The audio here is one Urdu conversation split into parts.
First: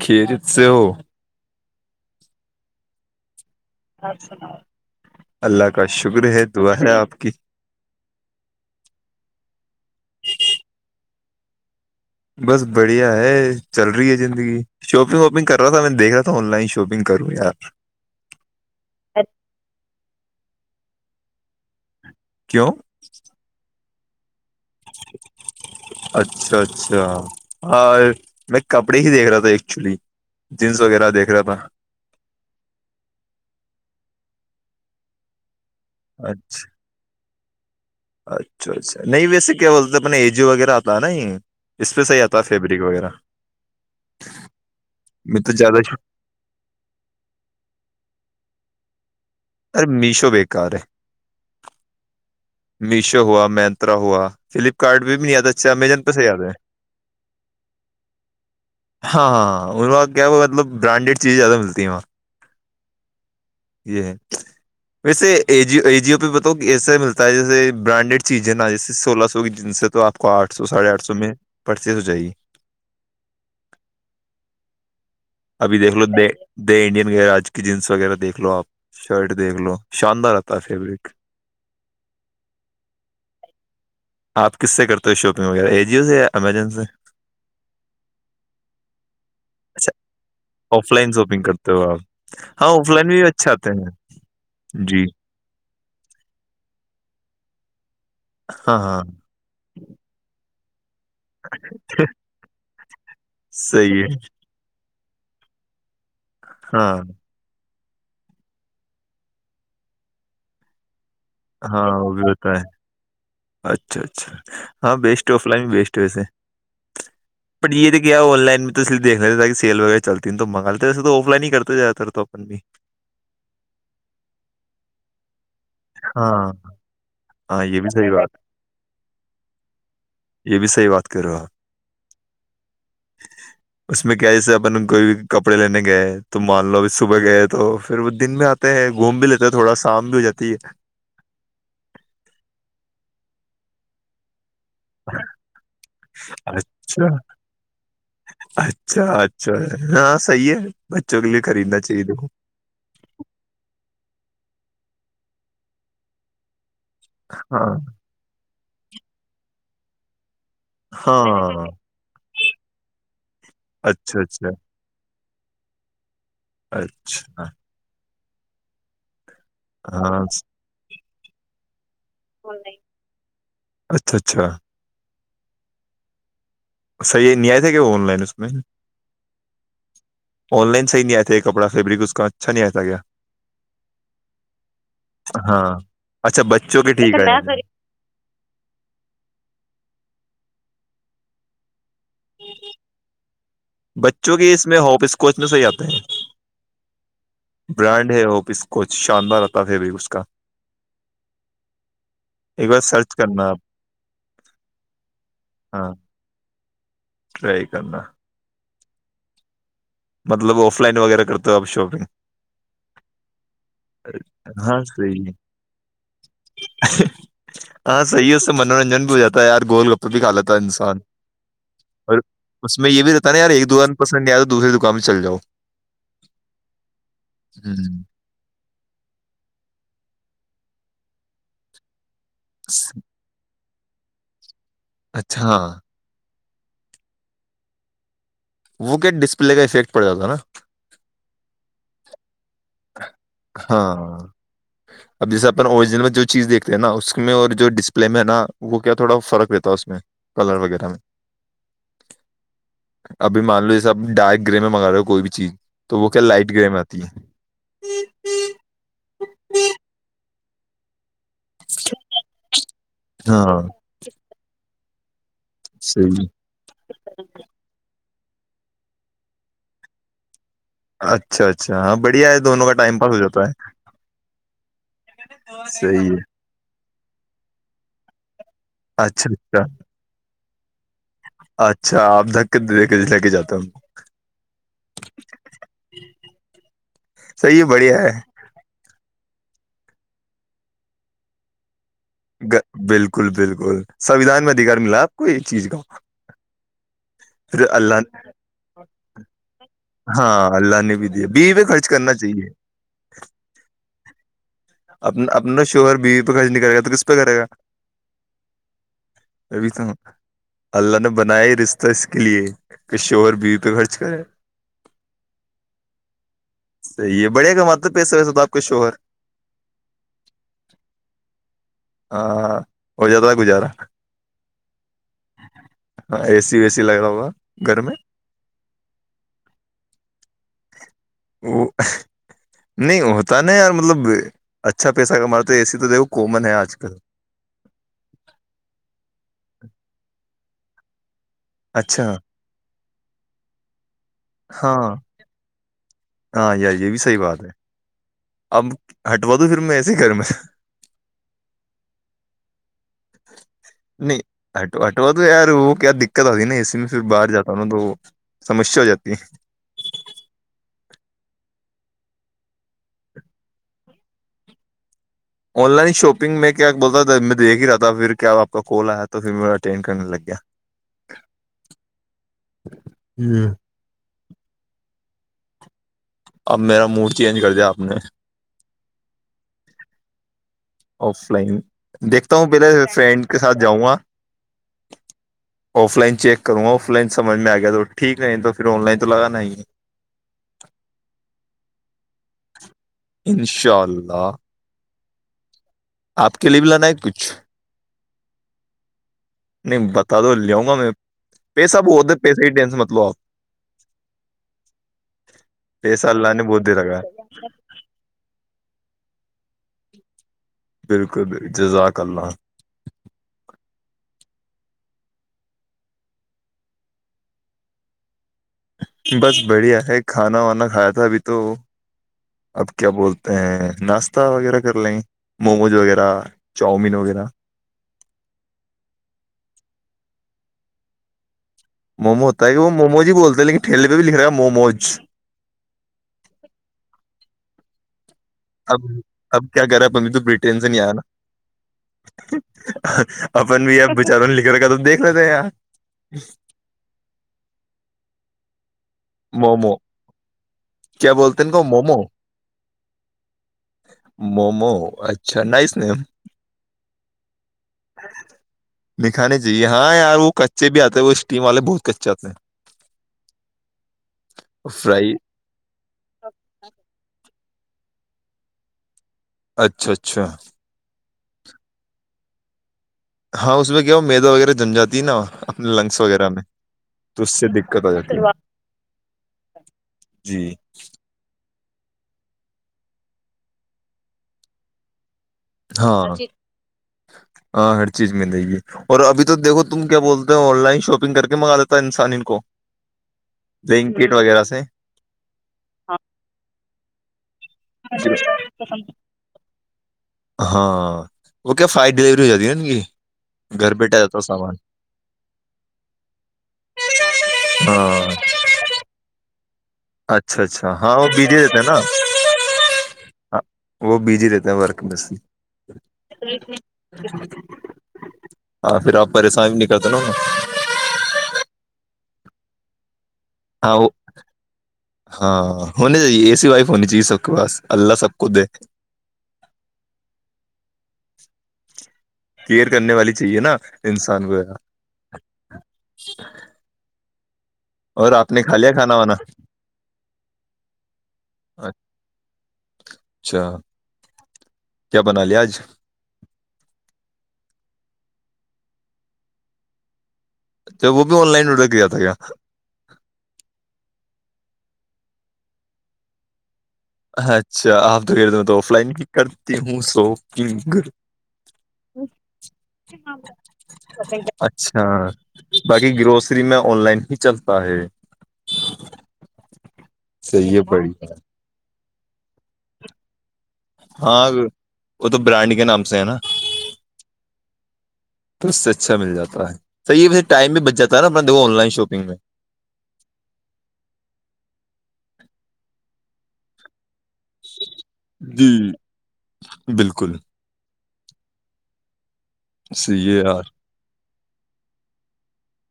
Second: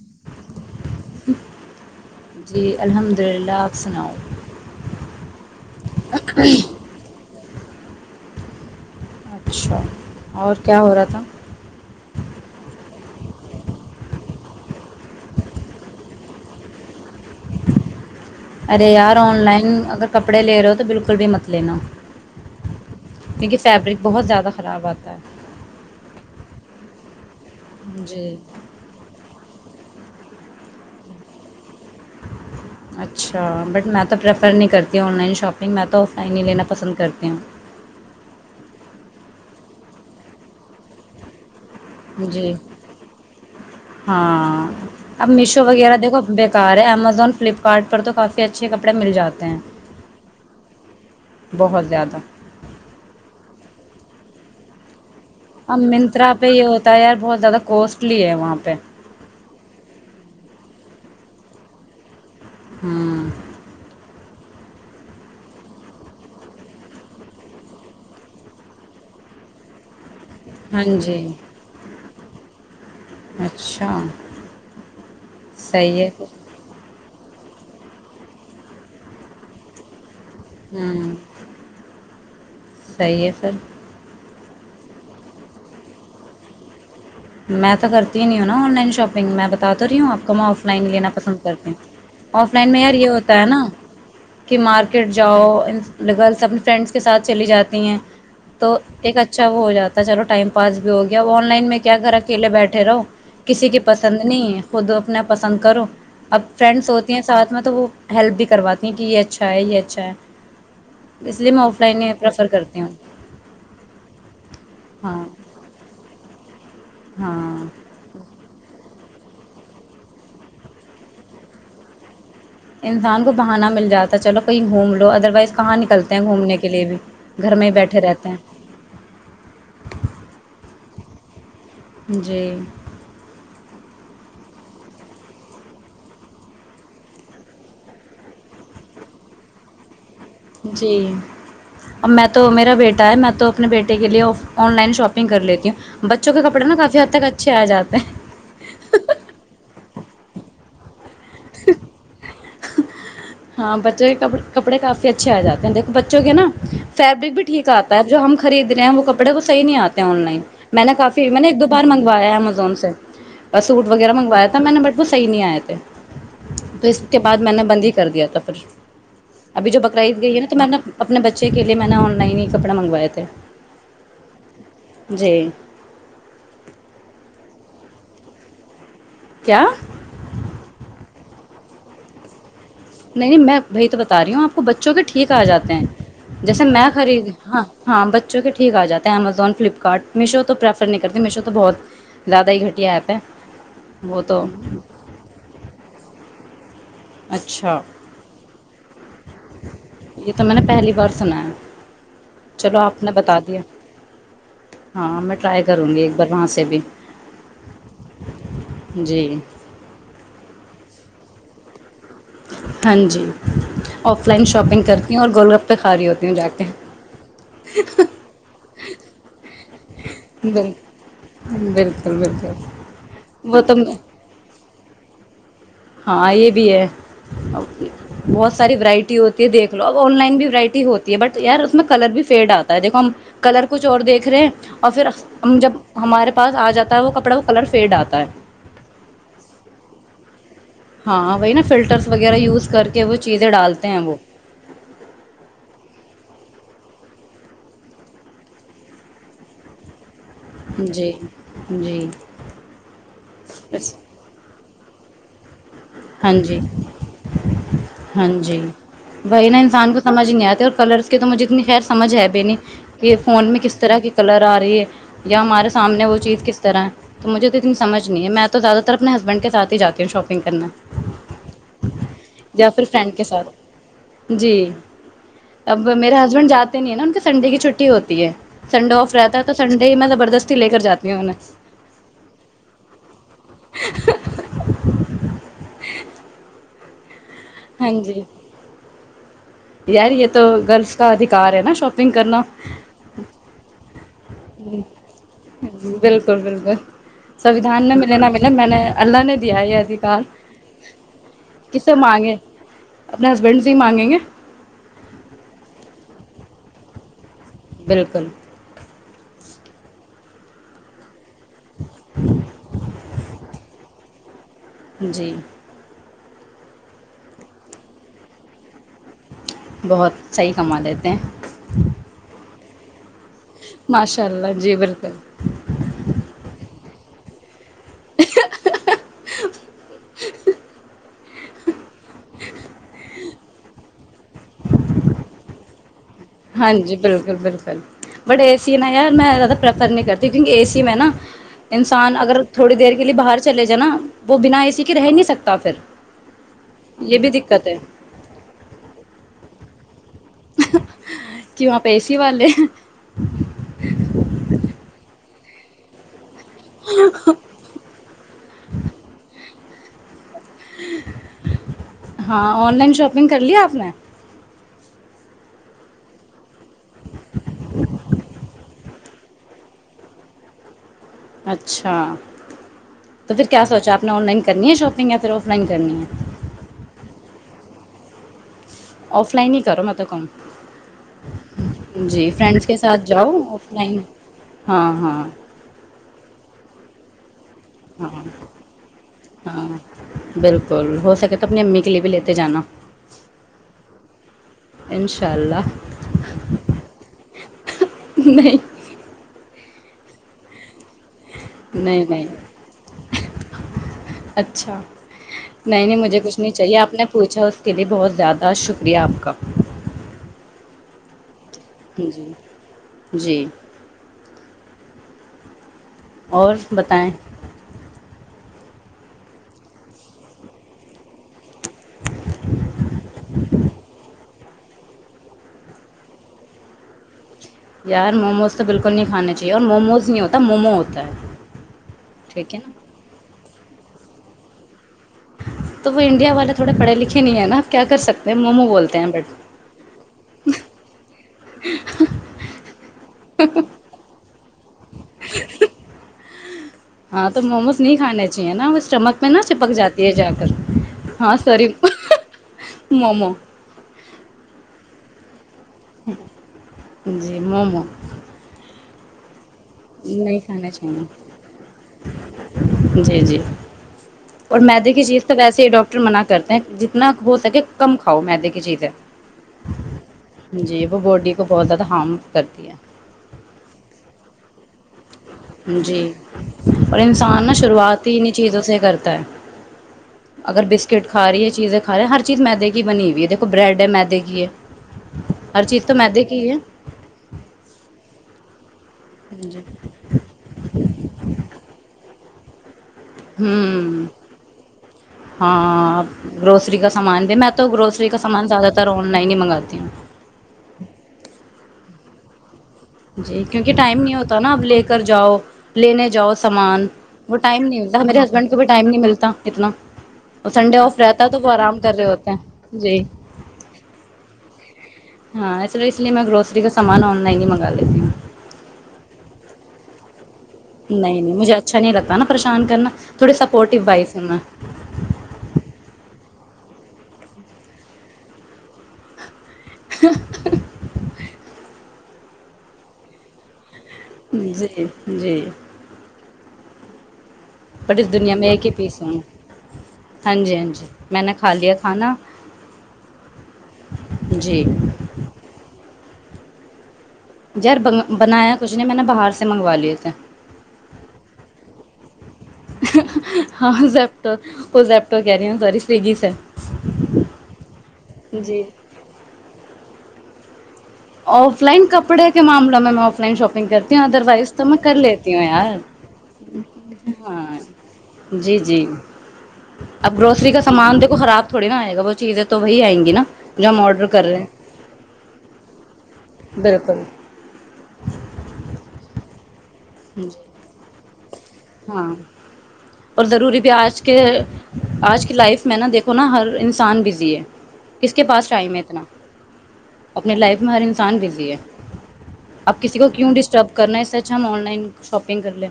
کھیریت سے ہو جی الحمد للہ آپ سناؤ اپ سنا اللہ کا شکر ہے دعا ہے آپ کی اچھا اور کیا ہو رہا تھا بس بڑھیا ہے چل رہی ہے زندگی شاپنگ واپنگ کر رہا تھا میں دیکھ رہا تھا آن لائن شاپنگ کروں یار ارے یار آن لائن اگر کپڑے لے رہو ہو تو بالکل بھی مت [inaudible] کیوں کیونکہ فیبرک بہت زیادہ خراب آتا ہے [inaudible] ہاں جی میں کپڑے ہی دیکھ رہا تھا چلی جنس وغیرہ دیکھ رہا تھا اچھا بٹ میں تو پریفر نہیں کرتی ہ آن لائن شاپنگ لیکن میں تو آفائن ہی اچھا لینا پسند کرتی ہوں اچھا اچھا نہیں ویسے کیا بولتے اپن ای جی وغیرہ آتا ن جی ہاں اب میں تو میشو زیادہ وغیرہ دیکھو بےکار ہے امزون فلپکارٹ پر تو کافی اچھے کپڑے مل جات ہیں ارے میشو بےیکار ہے بہت زیادہ میشو ہوا مینترا ہوا فلپکارٹ بھی نہیں آتا اچھا اب امیزون پہ صحی منترا آتے یہ ہوتا ہے یار بہت زیادہ کوسٹلی ہے وہاں پہ ہاں ہاں ہ ان کا کیا ہو مطلب برانڈیڈ چیزیں زیادہ ملتی ہیں وہاں ہاں یہ ہے ویسے ای جیو ای جیو پہ بتاؤ کہ ایسا ملتا ہے جیسے برانڈیڈ چیزیں نا جیسے سولہ سو کی جن سے تو آپ آٹ سو ہاں ساڑھے آٹ سو جی میں پرچیس س جی اچھا ابھی دیکھ صحیح لو ہے د پھر، د انڈین آج کی جینس وغیرہ دیکھ لو آپ شرٹ دیکھ لو چاندہ رہتا ہے فیبرک ہوں صحیح ہے پھر آپ کس سے کرتے ہو شاپنگ وغیرہ اے جیو سے یا امیزون سے میں تو کرتی ہی نہیں ہ نا آن لائن شاپگ میں بتات تو اچھا رہی ہوں آپ کو ہم آف لائن لینا پسند کرتے ہیں آف ہاں لائن میں یار یہ بھی ہوتا ہے اچھے نا آتے ہیں کہ جی مارکیٹ جاؤ گرلس اپنی فرینڈس کے ساتھ چلی جاتی ہیں ہاں تو ہاں ایک اچھا وہ ہو جاتا چلو ٹائم پانچ ہویا آن لائن میں کیا گھر اکیلے بیٹھے رہو کسی کی پسند نہیں ہے کھ خود اپنا پسند کرو اب فرینڈس ہاں ہوتی ہیں ساتھ میں تو وہ ہیلپ بھی کرواتی ہیں کہ یہ اچھا ہے یہ اچھا ہے اس لیے میں آف ہاں لائن وہ ہی بھی پریفر ہوتا ہے کرتی ہوں اچھا اچھا ہاں بیسٹ آف لائن بھی بیسٹ ہے ویسے ہاں پ یہ تو کیا آن لائن میں تو دیکنےتے تاکیل وغیرہ چلتی تو منگاتے ویے تو آف لائن ہی کرتے زاتےر توب انسان کو بہانا مل جاتا چلو کہیں گھوم لو ادروائز کہاں نکلتے ہیں ہاں گھومنے کے لیے بھی گھر ہاں میں ہی یہ بھی بیٹھے صحیح رہتے بات ہیں کرا جی اس میں کیا جسے اپن کوئی بھی کپڑے لینے گئے تو مان لو ا صبح گئے تو پھر وہ دن بھی آتے ہیں گھوم بھی لیتے تھوڑا شام بھی ہو جاتا جی ا میں تو میرا بیٹا ہے میں تو اپنے بیٹے کے لیے آف آن لائن شاپنگ کر لیتی ہوں بچوں کے کپڑے نا کافی اچھا حد تک اچھے آ جاتے اچھا ہیں چگلے کرا چاہیے د وہ ہاں بچوں کے ک کپڑے کافی اچھے آ جاتے ہیں دیکھو بچوں کے نا فیبرک بھی ٹھیک ہاں آتا ہے جو ہم خرید رہے ہیں وہ کپڑے کو صحی نہیں آتے آن لائن میں نے کافی میں نے ایک ہاں دو بار منگوایا امزون سے سوٹ وغیرہ اچھا منگوایا اچھا تھا میں نے بٹ صحی نہیں آئے تھے تو اس کے بعد اچھا میں نے بندی کر دیا تھا پھر ابھی جو ہاں بکرائیید گئی ہے نا تو میں نا اپنے بچے کے لیے میں نہ ن ن کپڑے منگوائے تھے اچھا اچھا جی صح یہ نہیں آئے تھے کہ وہ آن لائن اس میں کیا آن لائن سح نہیں آ تھے کپڑا فیبرک اس کا نہیں آیا تھا کیا نہیں نہیں میں بھائی تو بتا رہی ہوں آپ کو بچوں کے ٹھیک آ جاتے ہاں ہیں اچھا جیسے بچوں میں کے ٹھیک خرید ہے ہاں ہاں بچوں کے ٹھیک آ جاتے ہیں امیزون فلپکارٹ میشو تو پرریفر نہیں کرتی میشو تو بہت زیادہ ہی گھٹیا ایپ ہے وہ بچوں تو کی اس میں ہوپ اسکوچ میں صحیح آتے ہے اچھا برانڈ ہوپ اسکوچ شاندار آتا ہے فیبرک اس کا یہ تو میں نے پہلی بار سنا ہے ایک چلو بار آپ نے سرچ بتا کرنا آپ دیا ہاں میں ٹرائی کروں ہاں گی ایک بار وہاں سے بھی ٹرائی کرنا جی مطلب آف لائن وغیرہ کرتے ہو آپ شاپنگ ہاں جی آف لائن ہاں شاپنگ کرتی ہوں صحیح ہے اور گول گپے خھالی ہوتی ہوں جا کے ہاں صحیح ہے اس سے منورنجن بھی ہو جاتا ہے یار گول گپ [inaudible] تو بھی کھا بالکل انسان بالکل اور بالکل اس میں یہ بھی رہتا نا یار وہ ایک تو دوران پسند نہیں آ دوسرے د کم چل جاؤ [inaudible] ہاں یہ بھی ہے ہ بہت ساری ورائٹی ہوتی ہے دیکھ لو اب آن لائن بھی وورائٹی ہوتی ہے بٹ ار اس میں کلر بھی فیڈ آتا ہے دیکو ہم کلر کچھ اور دیکھ رہے ہیں اور پھر اچھا ہم ہاں جب ہمارے پاس آ جاتا ہے وہ کپڑا وہ کلر فیڈ آتا ہے وہ کیا ڈسپلے کا افیکٹ پڑ جاتا نا ہاں وہی نا فلر وغیرہ یوز کر کے وہ چیزیں ڈالتے ہیں وہ ہاں اب جیسے اپنا اوریجنل میں جو چیز دیکھا تو نا اس میں اور جو ڈسپلے میں ہے نا وہ کیا تھوڑا فرق رہتا ہے اس میں کلر وغیرہ میں جی جی ابھی مان لو یہ سب ڈارک گرے میں منگا رہے ہو کوئی بھی چیز تو وہ کیا ہاں لائٹ جی گرے میں آتی ہے ہاں جی بائی نہا انسان کو سمجھ نہیں آ اور کلر کہ تو مجھے اتنی خیر سمجھ ہے ب نہیں کہ فون ہاں میں کس طرح کی کلر آ رہی ہے یا ہمارے سامنے وہ صحیح چیز کس طرح ہے تو مجھے تو اتنی سمجھ نہیں ہے میں تو زیادہ تر اپنے ہسبین کےاتھ ہیات ہوں شاپنگ کرنا اچھا اچھا ہاں بڑھیا ہے دونوں یا کا پھر ٹائم پاس فرینڈ ہو کے جاتا ساتھ جی ہے اب صحیح میرے ہے ہسبینڈ جاتے نہیں ہے نا سنڈے کی چھٹی ہوتی ہے سنڈے آف اچھا رہتا ہے تو اچھا سنڈے ہی میں زبردست لے کر جاتا اچھا آپ دھک کے د دے کے لے کے جاتا ہوں ہ [inaudible] صحیح ہاں بڑھیا ہے جی یار یہ تو گرلس کا ادھار ہے نا شوق کرنا گ- بالکل بالکل سویدھان میں ادھیکار ملا آپ کو یہ چیز کا بالکل بالکل پھر سوھان میں اللہ ملے نے نہا ملے میں نے اللہ نے دیا یہ ادھیکار ہاں اللہ نے بھی دیا بیوی پہ خرچ کسے کرنا مانگے چاہیے اپنے ہسبینڈ بھی مانگیں گے اپنا اپنا شوہر بیوی پہ خرچ نہیں کرے گا تو کس پہ کرے گا بالکل [unintelligible] ابھی تو اللہ نے بنائے رشتہ اس کے لیے کہ شور بیو پہ خرچ کرے جی صحیح ہے بڑھیا گ ماتلب پیسے ویسے ہو تھا آپ کا شوہر بہت صحیح کما لیتے ہیں ہاں ہو جات گزارا ماشاء اللہ جی بالکل ہاں اے سی وے سی لگ رہا ہوگا گھر میں [unintelligible] وہ نہیں ہوتا نہیں یار مطلب اچھا پیسہ کماتے ایے تو د ہاں جی بالکل بالکل بٹ ا سین یار میں زیادہ پرریفر نہیں کرتا د کین اے سی میں نا اچھا انسان اگر تھوڑی دیر کے کے لیے باہر چلے جاانا وہ بنا اسی کے ہاں رہ نہیں سکتا پھر ہاں یار یہ صحیح بھی بات دقت ہے اب ہٹوا دوں پھر میں ایس ہی گھر میں کی آ پ ایسی والے نہیںٹ آٹوت [inaudible] یار وہ کیا دکھ دقت آتی نا اسی میں پھر باہر جاتا ہوں نا تو سمسیا ہو جاتی ہے ہاں آن لائن شاپنگ کر لیا آپ نے آن لائن شاپنگ میںیک کیا بولتا تھا میں دیکھ ہی رہا تھا پھر کیا آپ کا کال آیا تھا تو پھر ما اٹینین کر لگ گیا اچھا تو پھر ہوں کیا سوچا آپ نے آن لائن کرنی ہے شاپنگ یا پھر آف لائننی ہے اب میرا موڈ چینج کر دیا آپ نے آف لائن ہی کرو میںط توب کم آف لائن دیکھتا ہوں پہلے فرینڈس کے ساتھ فرینڈ جاؤ کے ساتھ آف جاؤں گا لائن ہاں ہاں آف لائن چیک کروں آف لنمج میں آے ہاں ہاں بالکل ہو سکے تو اپنی امی کے لیے بھی لیتے جانا اشاء اللہ انشاء اللہ آپ کے لیے بھی لانا ہے کچھ نہیں نہیں بتا دو لیاؤں گا میں پیسہ نہیں بہت ہے نہیں پیسے کی ٹینشن مت لو آپ اچھا نہیں نہیں پیسہ مجھے اللہ کچھ نے نہیں بہت دے چاہیے آپ رکھا نے ہے پوچھا اس کے لیے بہت زیادہ شکر ریاپ کا بالکل بال جزاکاک جی اللہلہ جی اور بتائیں بس بڑھیا ہے کھانا وانا کھایا تھا ابھی تو اب کیا بولتے ہیں ناشتے تا وغیرہ کر لیں موموز وغیرہ چاؤمین وغیرہ یار موموز تو بالکل نہیں کھانے چاہیے اور موموز نہیں ہوتا مومو ہوتا ہے مومو ہوتا ہے ٹھیک وہ نا مومو ج بولتے لیکن ھیلے پہ لکھ رہا ہے موموز تو وہ انڈیا والے تھوڑے پڑھے لکھے نہیں ہے نا آپ کیا کر سکتے ہیں مومو اب بولتے ہیں بٹ اب کیا کر رہا پ تو ب ٹینشن ہی آ نا اپن بھی یہ چاروں لکھ رہ کا تو دیکھ لیتے ار ہاں تو موموز نہیں کھانے چاہیے نا اس اسٹمک میں نا چپک مومو جاتی ہے جا کر کیا ہاں بولتے ہیں س ان کو مومو مومو مومو اچھا نہیں جی مومو مکھانے جی ہاں یار وہ نہیں کچے کھانا بھی آتے چاہیے وہ اسٹیم والے بہت کچے آتے ہیں جی جی اور مدے کی فرائی چیز تو ویسے ہی ڈاکٹر منع کرتے ہیں جتنا ہو س کہ کم کاؤ میں د کی چیز ہے اچھا اچھا جی وہ بوڈی کو بہت زیاد ہام [inaudible] ہاں اس میں کیا ہو میدا وغیرہ جن جاتی ہے نا اپنے لنگس جی وغیرہ میں اور تو اس انسان سے نا دقت آ شروعات ہی جاتی انیں ہے چیزوں سے کرتا ہے جی اگر بسکٹ کھا رہی ہے چیزیں خاارے ہر چیز مد کی بنی ہوئی ہے دیکھو برڈ ہے میدی کی ہے ہر چیز تو ہاں میدے کی ہے ہاں ہر چیز م ج ہے اور ابھی تو جی دھو تم کیا بولتے ہو آن لائن شاپنگ کر کے منگا دیتا انسان ان کو ہوں بلینکٹ وغیرہ سے ہاں گروسری کا سامان د میں تو گروسری کا سامان زیادہ تر آن لائن ہی منگاتی ہوں جیای ہیں ن گی جی کیونکہ ٹائم نہیں ہوتا نا اب لے کر جاؤ لینے جاؤ سامان وہ ٹائم نہیں ہوتا ہاں میرے ہسبینڈ کو بھی ٹائم نہیں ملتا اتنا اچھا اچھا سنڈے ہاں آف رہتا ہے تو بزی وہ رہتے ہیں نا آرام کر رہے ہوتے ہیں جی ہاں وہ بزی رہتے ہیں ورک میں سے ہاں اس لیے میں گروسری کا سامان آن لائن ہی مگ ہاں پھر آپ پریشان بھی نک [inaudible] نہیں نہیں مجھے اچھا نہیں لگتا نا پریشان کرنا تھوڑی ہاں سپورٹو وہ وائف ہوں ہاں ہونی چاہیے اے سی وائ ہونی چیز سب کے پاس اللہ سب کو دے [inaudible] کیئر کرنے والی چاہیے نا انسان کو جی جی ب اس اور آپ دنیا نے میںے کھا کے لیا کھانا وانا پیسوںوں ہاں جی ہاں جی میں نے کھا لیا کھانا اچھا جی کیا بنا لیا آج یار بنایا کچھ نہیں میں نے باہر سے منگوا لیے تھے اچھا وہ بھی آن لائن آرڈر کیا تھا کیا ہاں زپٹاپ وہ زپٹاپ کہہ رہی ہوں س سوگی سے ہے اچھا آپ تو جی آف لائن ک کرتی سوپ گ آف لائن کپڑے کے معامل میں آف لائن شاپنگ کرتی ہوں ادر وائز تو میں اچھا کر لیتی ہوں یار باقی گروسری میں آن لائن ہی ہاں چلتا ہے جی جی اب گروسری صحیح کا ہے سامان بڑھیا دیکھو خراب تھوڑی نا آئے گا ب جٹھیک ہے تو وہی آئیں گی نا جو ہم آڈر کر ہاں رہے ہیں وہ تو برانڈ کے نام ہے نا بالکل تو اس سے اچھا مل جاتا ہے سح و ٹائم میں بچ جات ہے نا د آن لائن شاپنگ ہاں میں اور ضروری بھی آج کے آج کی لائف میں نا دیکھو نا ہر انسان بزی کس کے پاس جی ٹائم ہے اتنا بالکل اپنی لائف میں ہر ان انسان بزی ہے اب کسی کو صحیح ہے کیوں یار ڈسٹرب کرنا ہے اس سچھ ہم آن لائن شاپنگ کر لیں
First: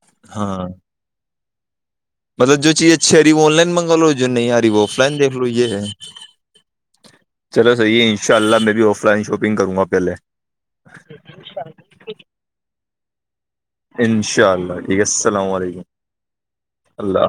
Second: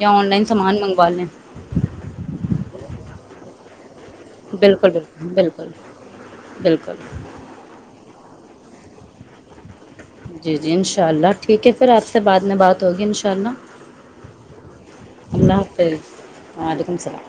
یا آن لائن ہاں سامان منگوا لیں [inaudible] مطلب جو چیز اچھی آ رہی وہ آن لائنگاو جو نہیں آ رہی وہ بالکل آف لائن بالکل دیکھ لو یہ بالکل ہے بالکل چلو صحیح ان شاء اللہ میر ا آف لائن شاپن کر گا پہلے جی جی انشاء اللہ ٹھیک ہے پھر آپ سے بعد میں بات ہوگی ان شاء اللہ انشاء اللہ ٹھیک ہے السلام اللہ علیکم حافظ وعلیکم السلام اللہ حا